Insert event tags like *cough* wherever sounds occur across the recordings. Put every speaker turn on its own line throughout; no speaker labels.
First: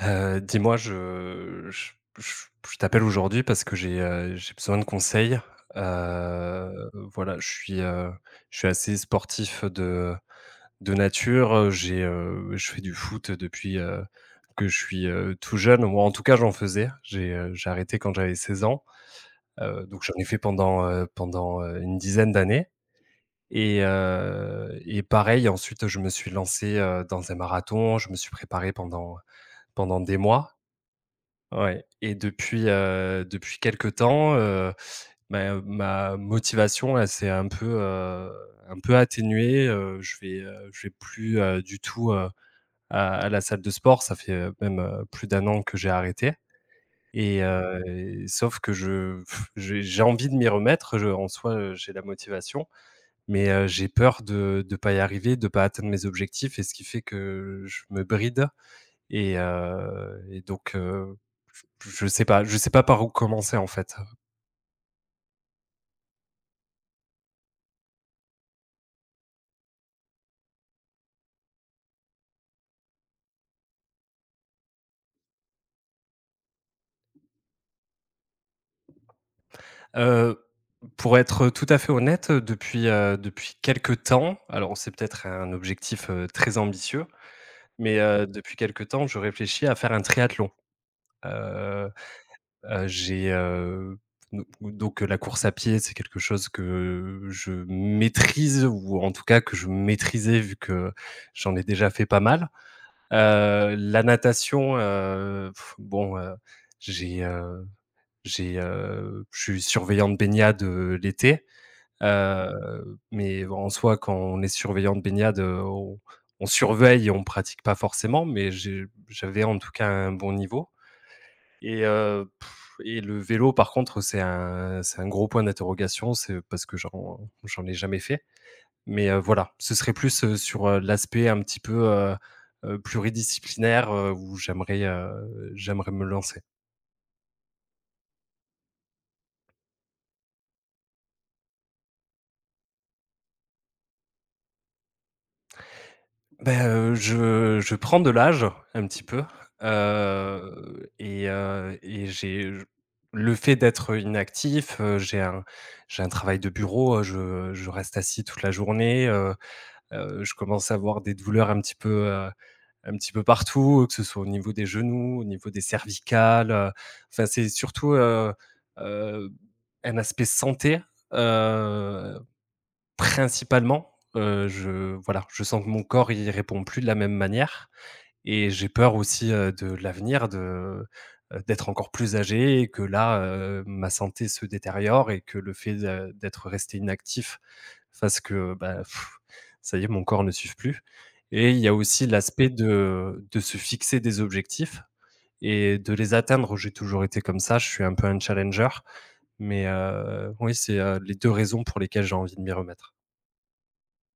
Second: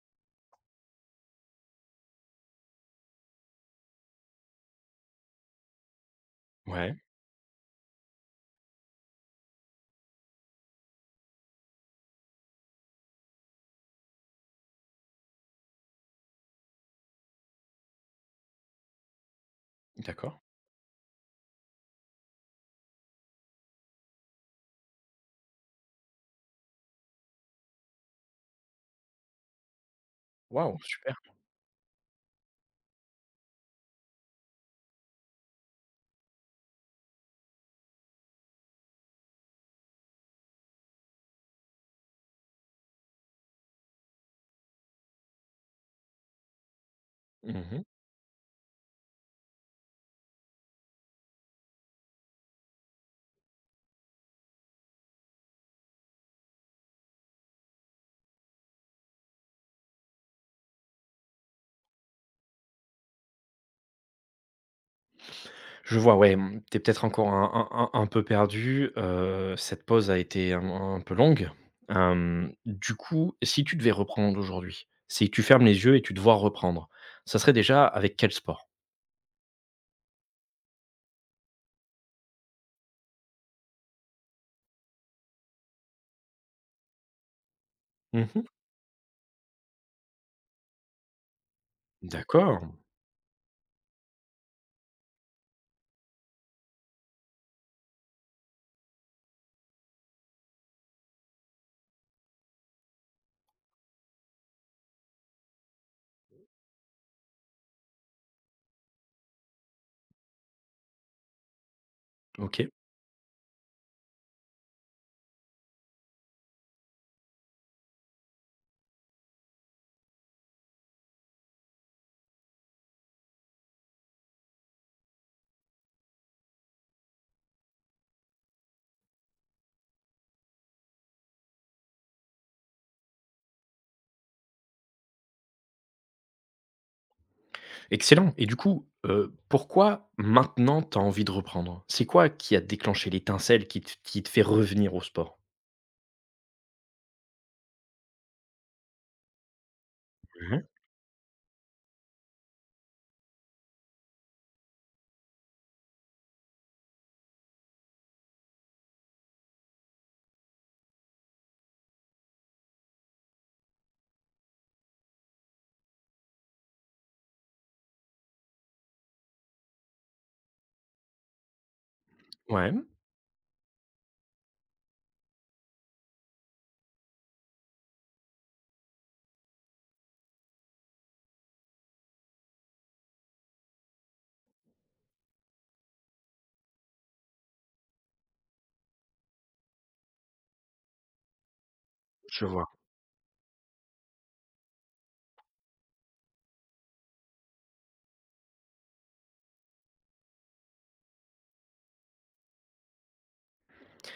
Dis-moi, je je t'appelle aujourd'hui parce que j'ai besoin de conseils. Heu,
Ouais,
voilà, je suis assez sportif de nature, je fais du foot depuis que je suis, tout jeune. Moi, en tout cas j'en faisais. J'ai arrêté quand j'avais 16 ans, donc j'en ai
d'accord.
fait pendant une dizaine d'années, et pareil ensuite je me suis lancé, dans un marathon, je me suis préparé pendant des mois.
Waouh, super.
Ouais, et depuis quelque temps, bah, ma motivation, elle s'est un peu atténuée. Je je vais plus, du tout, à la salle de sport. Ça fait, plus d'un an que j'ai arrêté, et
Mmh.
sauf que j'ai envie de m'y remettre. Je En soi, j'ai la motivation, mais j'ai peur de pas y arriver, de pas atteindre mes objectifs, et ce qui fait que je me bride. Et donc, je sais pas, je sais pas par où commencer, en fait.
Je vois, ouais, mmh, tu peut-être encore un peu perdu, cette pause a été un peu longue. Du coup, si tu devais reprendre aujourd'hui, si tu fermes les yeux et tu dois reprendre, ça serait déjà avec quel sport?
Heu, pour être tout à fait honnête, depuis quelque temps, alors c'est peut-être un objectif, très ambitieux, mais
Mmh.
depuis quelque temps, je réfléchis à faire un triathlon. Heu
D'accord,
heu, j'ai, heu, do donc la course à pied, c'est quelque chose que je maîtrise, ou en tout cas que je maîtrisais, vu que j'en ai déjà fait pas mal. La natation, bon, j'ai, heu je suis surveillant de baignade, l'été.
OK.
Mmh. Mais en soi, quand on est surveillant de baignade, on surveille et on pratique pas forcément, mais j'avais en tout cas un bon niveau. Et heu et le vélo par contre, c'est un gros point d'interrogation, c'est parce que j'en ai jamais fait. Mais voilà, ce serait plus, sur l'aspect un petit peu, pluridisciplinaire, où j'aimerais me lancer.
Excellent et du coup, pourquoi maintenant t'as envie de reprendre? C'est quoi qui a déclenché l'étincelle qui te fait revenir au sport?
Je prends de l'âge un petit peu,
Mmh.
et j'ai le fait d'être inactif. J'ai un travail de bureau, je reste assis toute la journée. Je commence à avoir des douleurs un petit peu partout, que ce soit au niveau des genoux, au niveau des cervicales, enfin c'est surtout, heu, un aspect santé, heu,
Ouais,
principalement. Je je sens que mon corps, il répond plus de la même manière. Et j'ai peur aussi, de l'avenir, d'être encore plus âgé et que là, ma santé se détériore et que le fait de d'être resté inactif fasse que, ça y est, mon corps ne suive plus. Et il y a aussi
je
l'aspect
vois.
de se fixer des objectifs et de les atteindre. J'ai toujours été comme ça, je suis un peu un challenger, mais, oui, c'est, les 2 raisons pour lesquelles j'ai envie de m'y remettre.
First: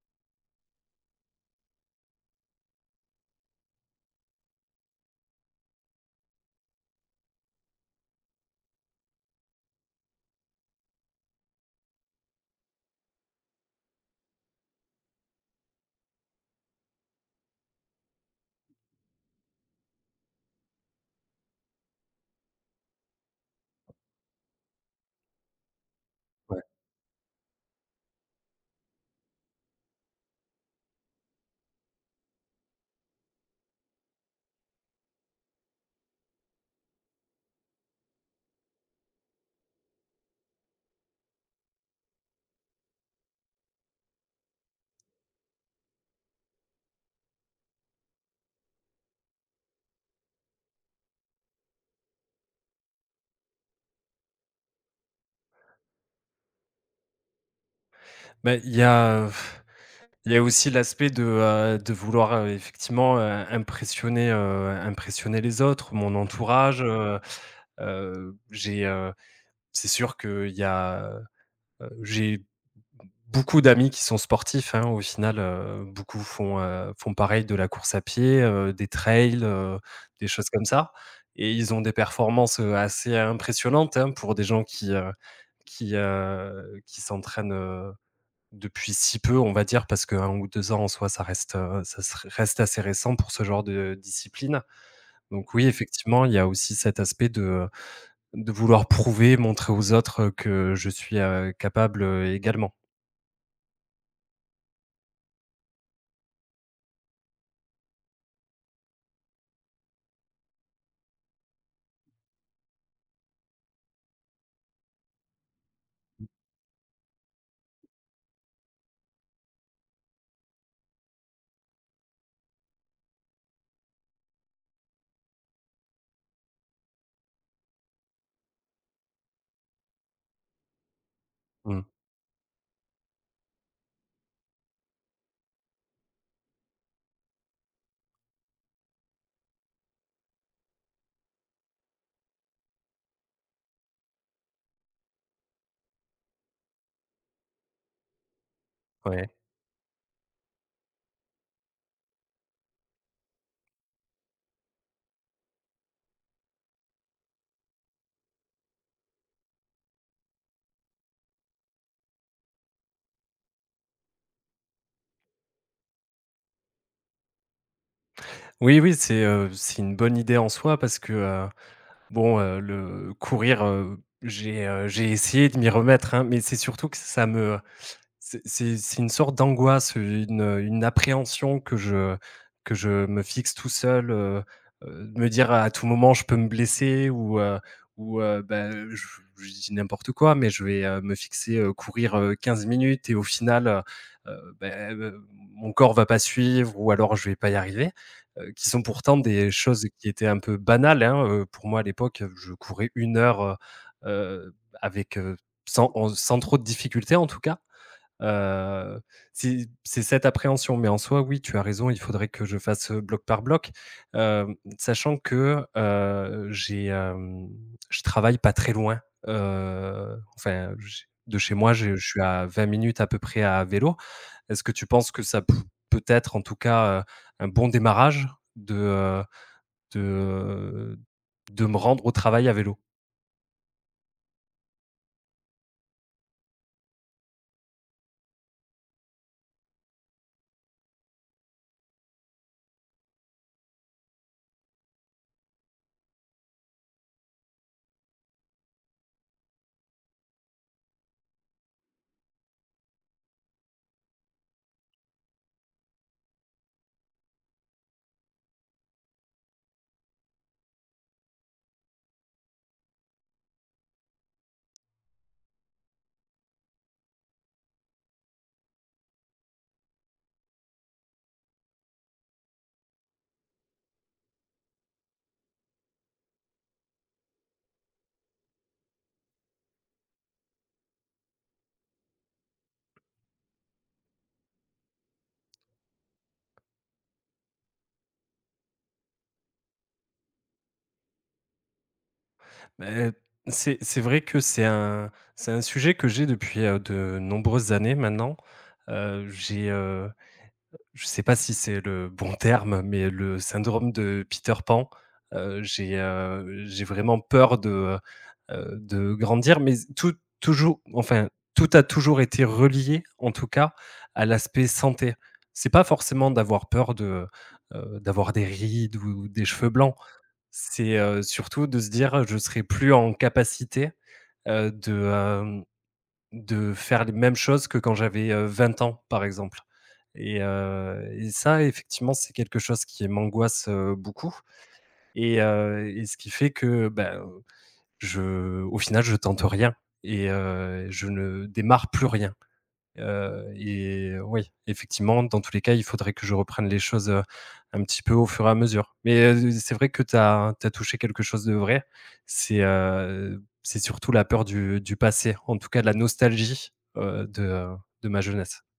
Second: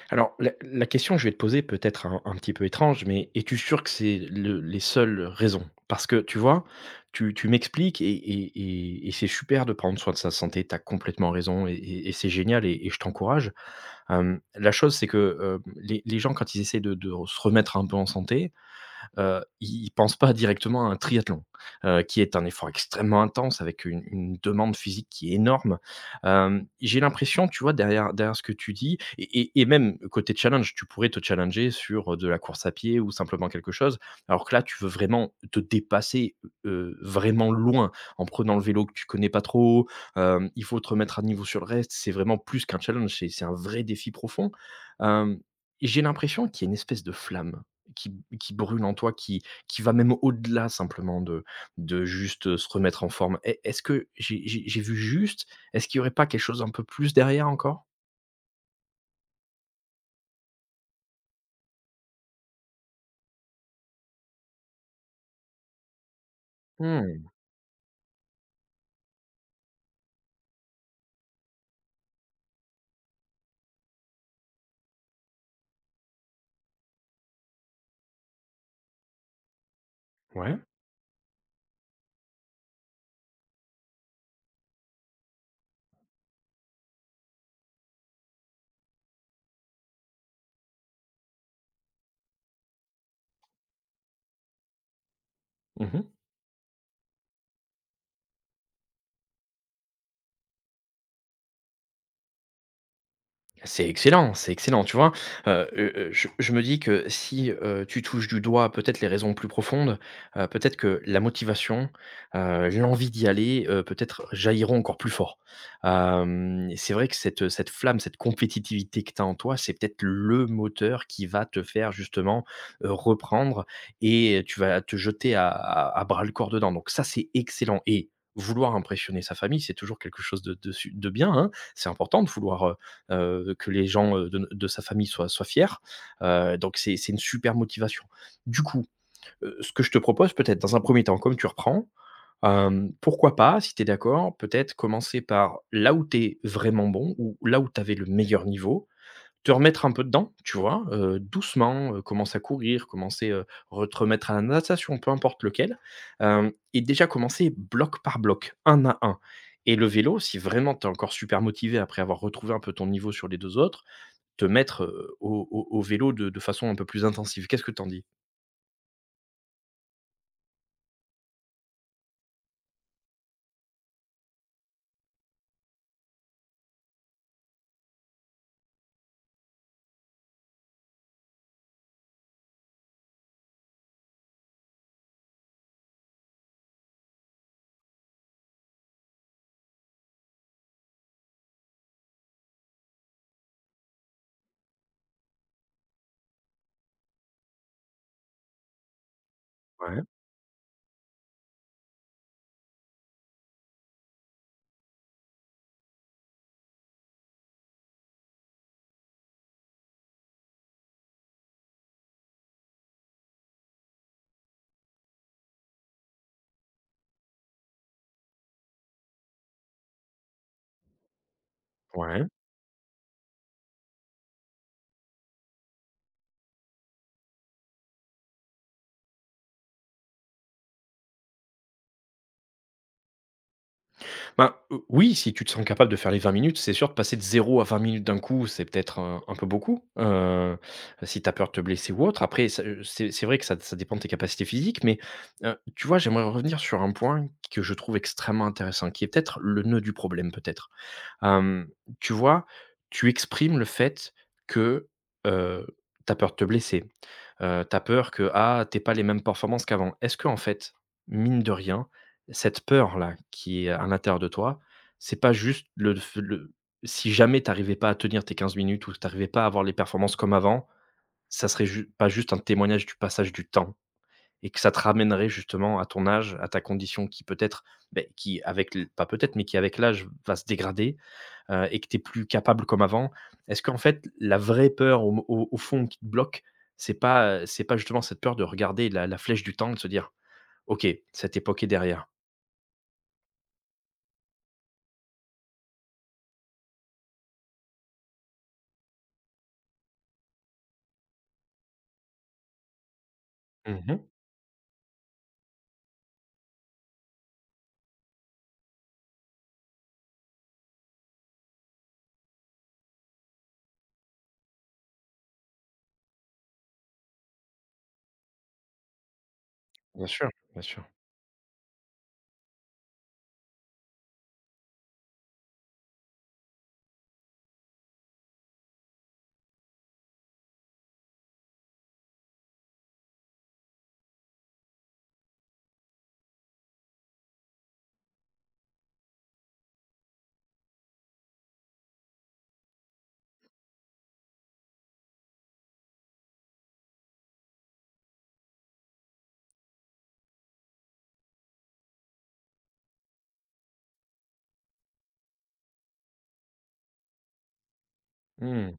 Alors, la question que je vais te poser peut être un petit peu étrange, mais es-tu sûr que c'est le les seules raisons? Parce que tu vois, tu m'expliques et c'est super de prendre soin de sa santé, tu as complètement raison et c'est génial et je t'encourage. La chose, c'est que, les gens quand ils essaient de se remettre un peu en santé, ils pensent pas directement à un triathlon, qui est un effort extrêmement intense avec une demande physique qui est énorme.
Ouais.
J'ai l'impression, tu vois, derrière ce que tu dis et même côté challenge, tu pourrais te challenger sur, de la course à pied ou simplement quelque chose, alors que là, tu veux vraiment te dépasser, vraiment loin en prenant le vélo que tu connais pas trop, il faut te remettre à niveau sur le reste. C'est vraiment plus qu'un challenge, c'est un vrai défi profond. Hem, j'ai l'impression qu'il y a une espèce de flamme qui brûle en toi, qui va même au-delà simplement de juste, se remettre en forme. Est-ce que j'ai vu juste? Est-ce qu'il y aurait pas quelque chose un peu plus derrière encore?
Bah, il y a Il y a aussi l'aspect de vouloir, effectivement, impressionner les autres, mon entourage.
Mmh,
Heu, j'ai, heu, c'est sûr que il y a, j'ai beaucoup d'amis qui sont sportifs, hein, au final, beaucoup font, font pareil de la course à pied, des trails, des choses
ouais.
comme ça, et ils ont des performances, assez impressionnantes, hein, pour des gens qui s'entraînent, depuis si peu, on va dire, parce qu'1 ou 2 ans en soi, ça reste, ça se reste assez récent pour ce genre de discipline. Donc oui,
Mmh.
effectivement, il y a aussi cet aspect de vouloir prouver, montrer aux autres, que je suis, capable, également.
C'est excellent, tu vois? Je me dis que si, tu touches du doigt peut-être les raisons plus profondes, peut-être que la motivation, l'envie d'y aller, peut-être jailliront encore plus fort. C'est vrai que cette flamme, cette compétitivité que tu as en toi, c'est peut-être le moteur qui va te faire justement, reprendre et tu vas te jeter à à bras le corps dedans, donc ça, c'est excellent et vouloir impressionner sa famille, c'est toujours quelque chose de bien, hein.
Mmh,
C'est important de vouloir, que les gens, de no, de sa famille soient fiers, donc c'est une super motivation. Du coup, ce que je te propose peut-être dans un premier temps, comme tu reprends, pourquoi pas, si tu es d'accord, peut-être commencer par là où tu es vraiment bon ou là où tu avais le meilleur niveau,
ouais.
te remettre un peu dedans, tu vois? Doucement, commencer à courir, re te remettre à la natation, peu importe lequel, hem et déjà commencer bloc par bloc, un à un. Et le vélo, si vraiment tu es encore super motivé après avoir retrouvé un peu ton niveau sur les 2 autres, te mettre, au au vélo de façon un peu plus intensive. Qu'est-ce que t'en dis?
Oui, oui, c'est une bonne idée en soi parce que, le courir, j'ai essayé de m'y remettre, hein, mais c'est surtout que ça me... C'est une sorte d'angoisse, une appréhension que je me fixe tout seul. De me dire: «À tout moment, je peux me blesser», ou bah, je dis n'importe quoi, mais je vais, me fixer, courir, 15 minutes et au final, heu, bah, heu, mon corps va pas suivre, ou alors je vais pas y arriver, qui sont pourtant des choses
Ouais,
qui étaient un peu banales, hein, pour moi à l'époque, je courais une heure, heu, avec, heu, sans trop de difficultés en tout cas. Heu, c'est cette appréhension, mais en soi, oui, tu as raison, il faudrait que je fasse, bloc par bloc. Sachant que, je travaille pas très loin, enfin, j de chez moi, je suis
ouais.
à 20 minutes à peu près à vélo. Est-ce que tu penses que ça p peut être, en tout cas, un bon démarrage de, heu, de, de me rendre au travail à vélo?
Ben, oui, si tu te sens capable de faire les 20 minutes, c'est sûr de passer de zéro à 20 minutes d'un coup, c'est peut-être un peu beaucoup, si tu as peur de te blesser ou autre. Après ça, c'est vrai que ça dépend de tes capacités physiques, mais, tu vois, j'aimerais revenir sur un point que je trouve extrêmement intéressant, qui est peut-être le nœud du problème, peut-être. Hem, Tu vois, tu exprimes le fait que, heu, tu as peur de te blesser, tu as peur que, ah, tu pas les mêmes performances qu'avant. Est-ce que en fait, mine de rien, cette peur-là qui est à l'intérieur de toi, c'est pas juste le si jamais tu pas à tenir tes 15 minutes ou tu pas à avoir les performances comme avant, ça serait ju pas juste un témoignage du passage du temps et que ça te ramènerait justement à ton âge, à ta condition qui peut-être, beh, qui avec l pas peut-être, mais qui avec l'âge va se dégrader et que tu es plus capable comme avant, est-ce qu'en fait, la vraie peur au fond qui te bloque, c'est pas justement cette peur de regarder la flèche du temps, de se dire, OK, cette époque est derrière.
Beh, c'est vrai que c'est un sujet que j'ai depuis, de nombreuses années maintenant. Heu, j'ai, heu, je sais pas si c'est le bon terme, mais le syndrome
Mhm.
de Peter Pan. J'ai vraiment peur de grandir, mais toujours enfin, tout a toujours été relié, en tout cas, à l'aspect santé. C'est pas forcément d'avoir peur de, d'avoir des rides ou des cheveux blancs.
Bien sûr, bien sûr.
C'est, surtout de se dire: «Je serai plus en capacité, heu, de, hem, de faire les mêmes choses que quand j'avais, 20 ans», par exemple, et ça, effectivement, c'est quelque chose qui m'angoisse, beaucoup. Et ce qui fait que, bah, je au final, je tente rien, et je ne démarre plus rien. Oui, effectivement, dans tous les cas, il faudrait que je reprenne les choses, un petit peu au fur et à mesure. Mais, c'est vrai que tu as touché quelque chose de vrai. C'est surtout la peur du passé, en tout cas la nostalgie, de ma jeunesse.
Hmm.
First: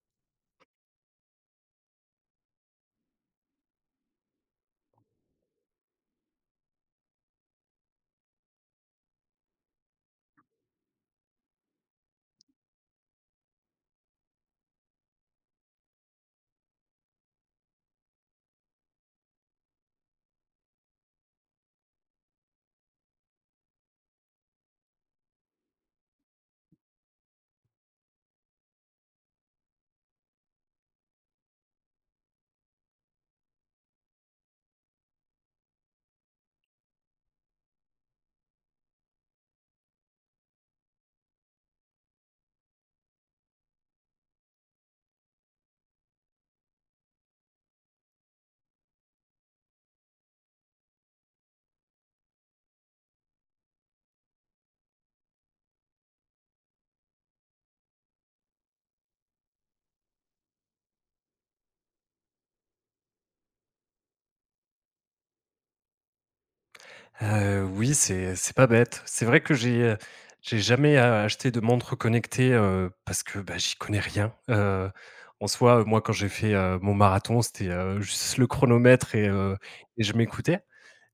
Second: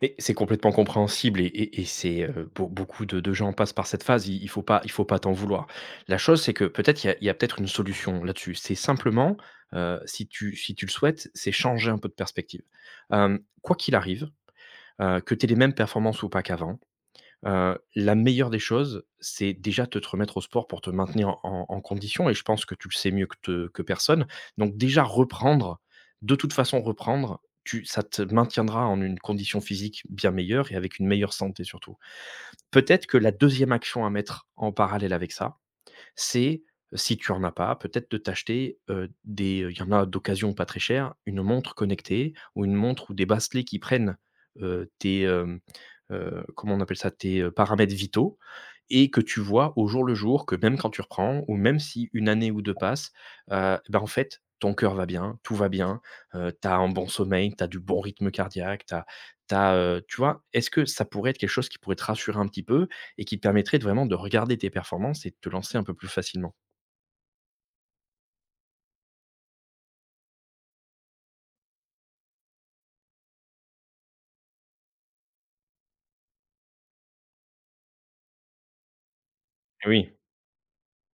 Mais c'est complètement compréhensible et c'est beaucoup de gens passent par cette phase. Il faut pas, il faut pas t'en vouloir. La chose, c'est que peut-être il y a peut-être une solution là-dessus. C'est simplement, si tu, si tu le souhaites, c'est changer un peu de perspective. Quoi qu'il arrive, que tu aies les mêmes performances ou pas qu'avant, la meilleure des choses, c'est déjà de te remettre au sport pour te maintenir en condition et je pense que tu le sais mieux que personne. Donc déjà reprendre, de toute façon reprendre, tu ça te maintiendra en une condition physique bien meilleure et avec une meilleure santé surtout. Peut-être que la deuxième action à mettre en parallèle avec ça c'est si tu en as pas, peut-être de t'acheter, des il y en a d'occasion pas très cher, une montre connectée ou une montre ou des bracelets qui prennent, tes, comment on appelle ça? Tes, paramètres vitaux et que tu vois au jour le jour que même quand tu reprends ou même si une année ou 2 passent, bah, en fait, ton cœur va bien, tout va bien, tu as un bon sommeil, tu as du bon rythme cardiaque, t'as, tu tu vois? Est-ce que ça pourrait être quelque chose qui pourrait te rassurer un petit peu et qui te permettrait de vraiment de regarder tes performances et de te lancer un peu plus facilement.
Oui, c'est pas bête. C'est vrai que j'ai jamais a acheté de montre connectée, parce que, bah, j'y connais rien. En soi, moi, quand j'ai fait, mon marathon, c'était, juste le chronomètre, et
Oui,
je m'écoutais.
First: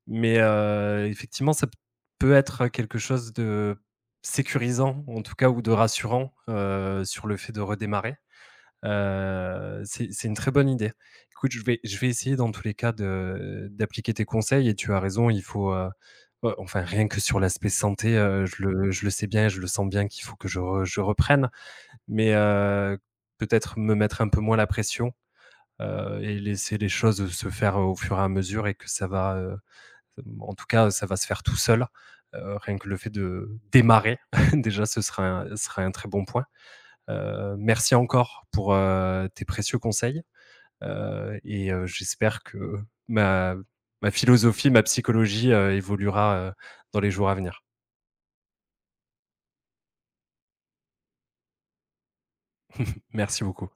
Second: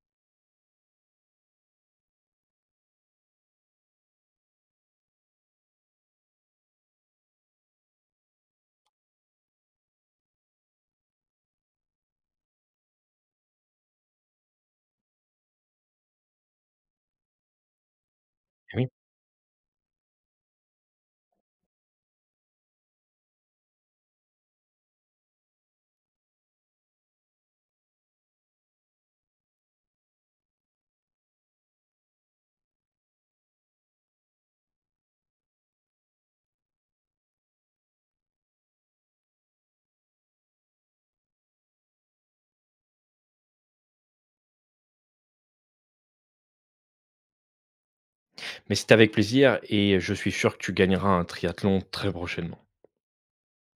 Mais effectivement, ça p peut être quelque chose de sécurisant, en tout cas, ou de rassurant, sur le fait de redémarrer. C'est une très bonne idée. Écoute, je vais essayer dans tous les cas de d'appliquer tes conseils, et tu as raison, il faut, enfin, rien que sur l'aspect santé, je
oui,
le je le sais bien et je le sens bien qu'il faut que je reprenne. Mais peut-être me mettre un peu moins la pression, et laisser les choses se faire au fur et à mesure, et que ça va, en tout cas, ça va se faire tout seul. Rien que le fait de démarrer, *laughs* déjà ce serait un très bon point. Merci encore pour, tes précieux conseils, et j'espère que ma ma philosophie, ma psychologie, évoluera, dans les jours à venir.
mais c'est avec plaisir et je suis sûr que tu gagneras un triathlon très prochainement.
Merci beaucoup.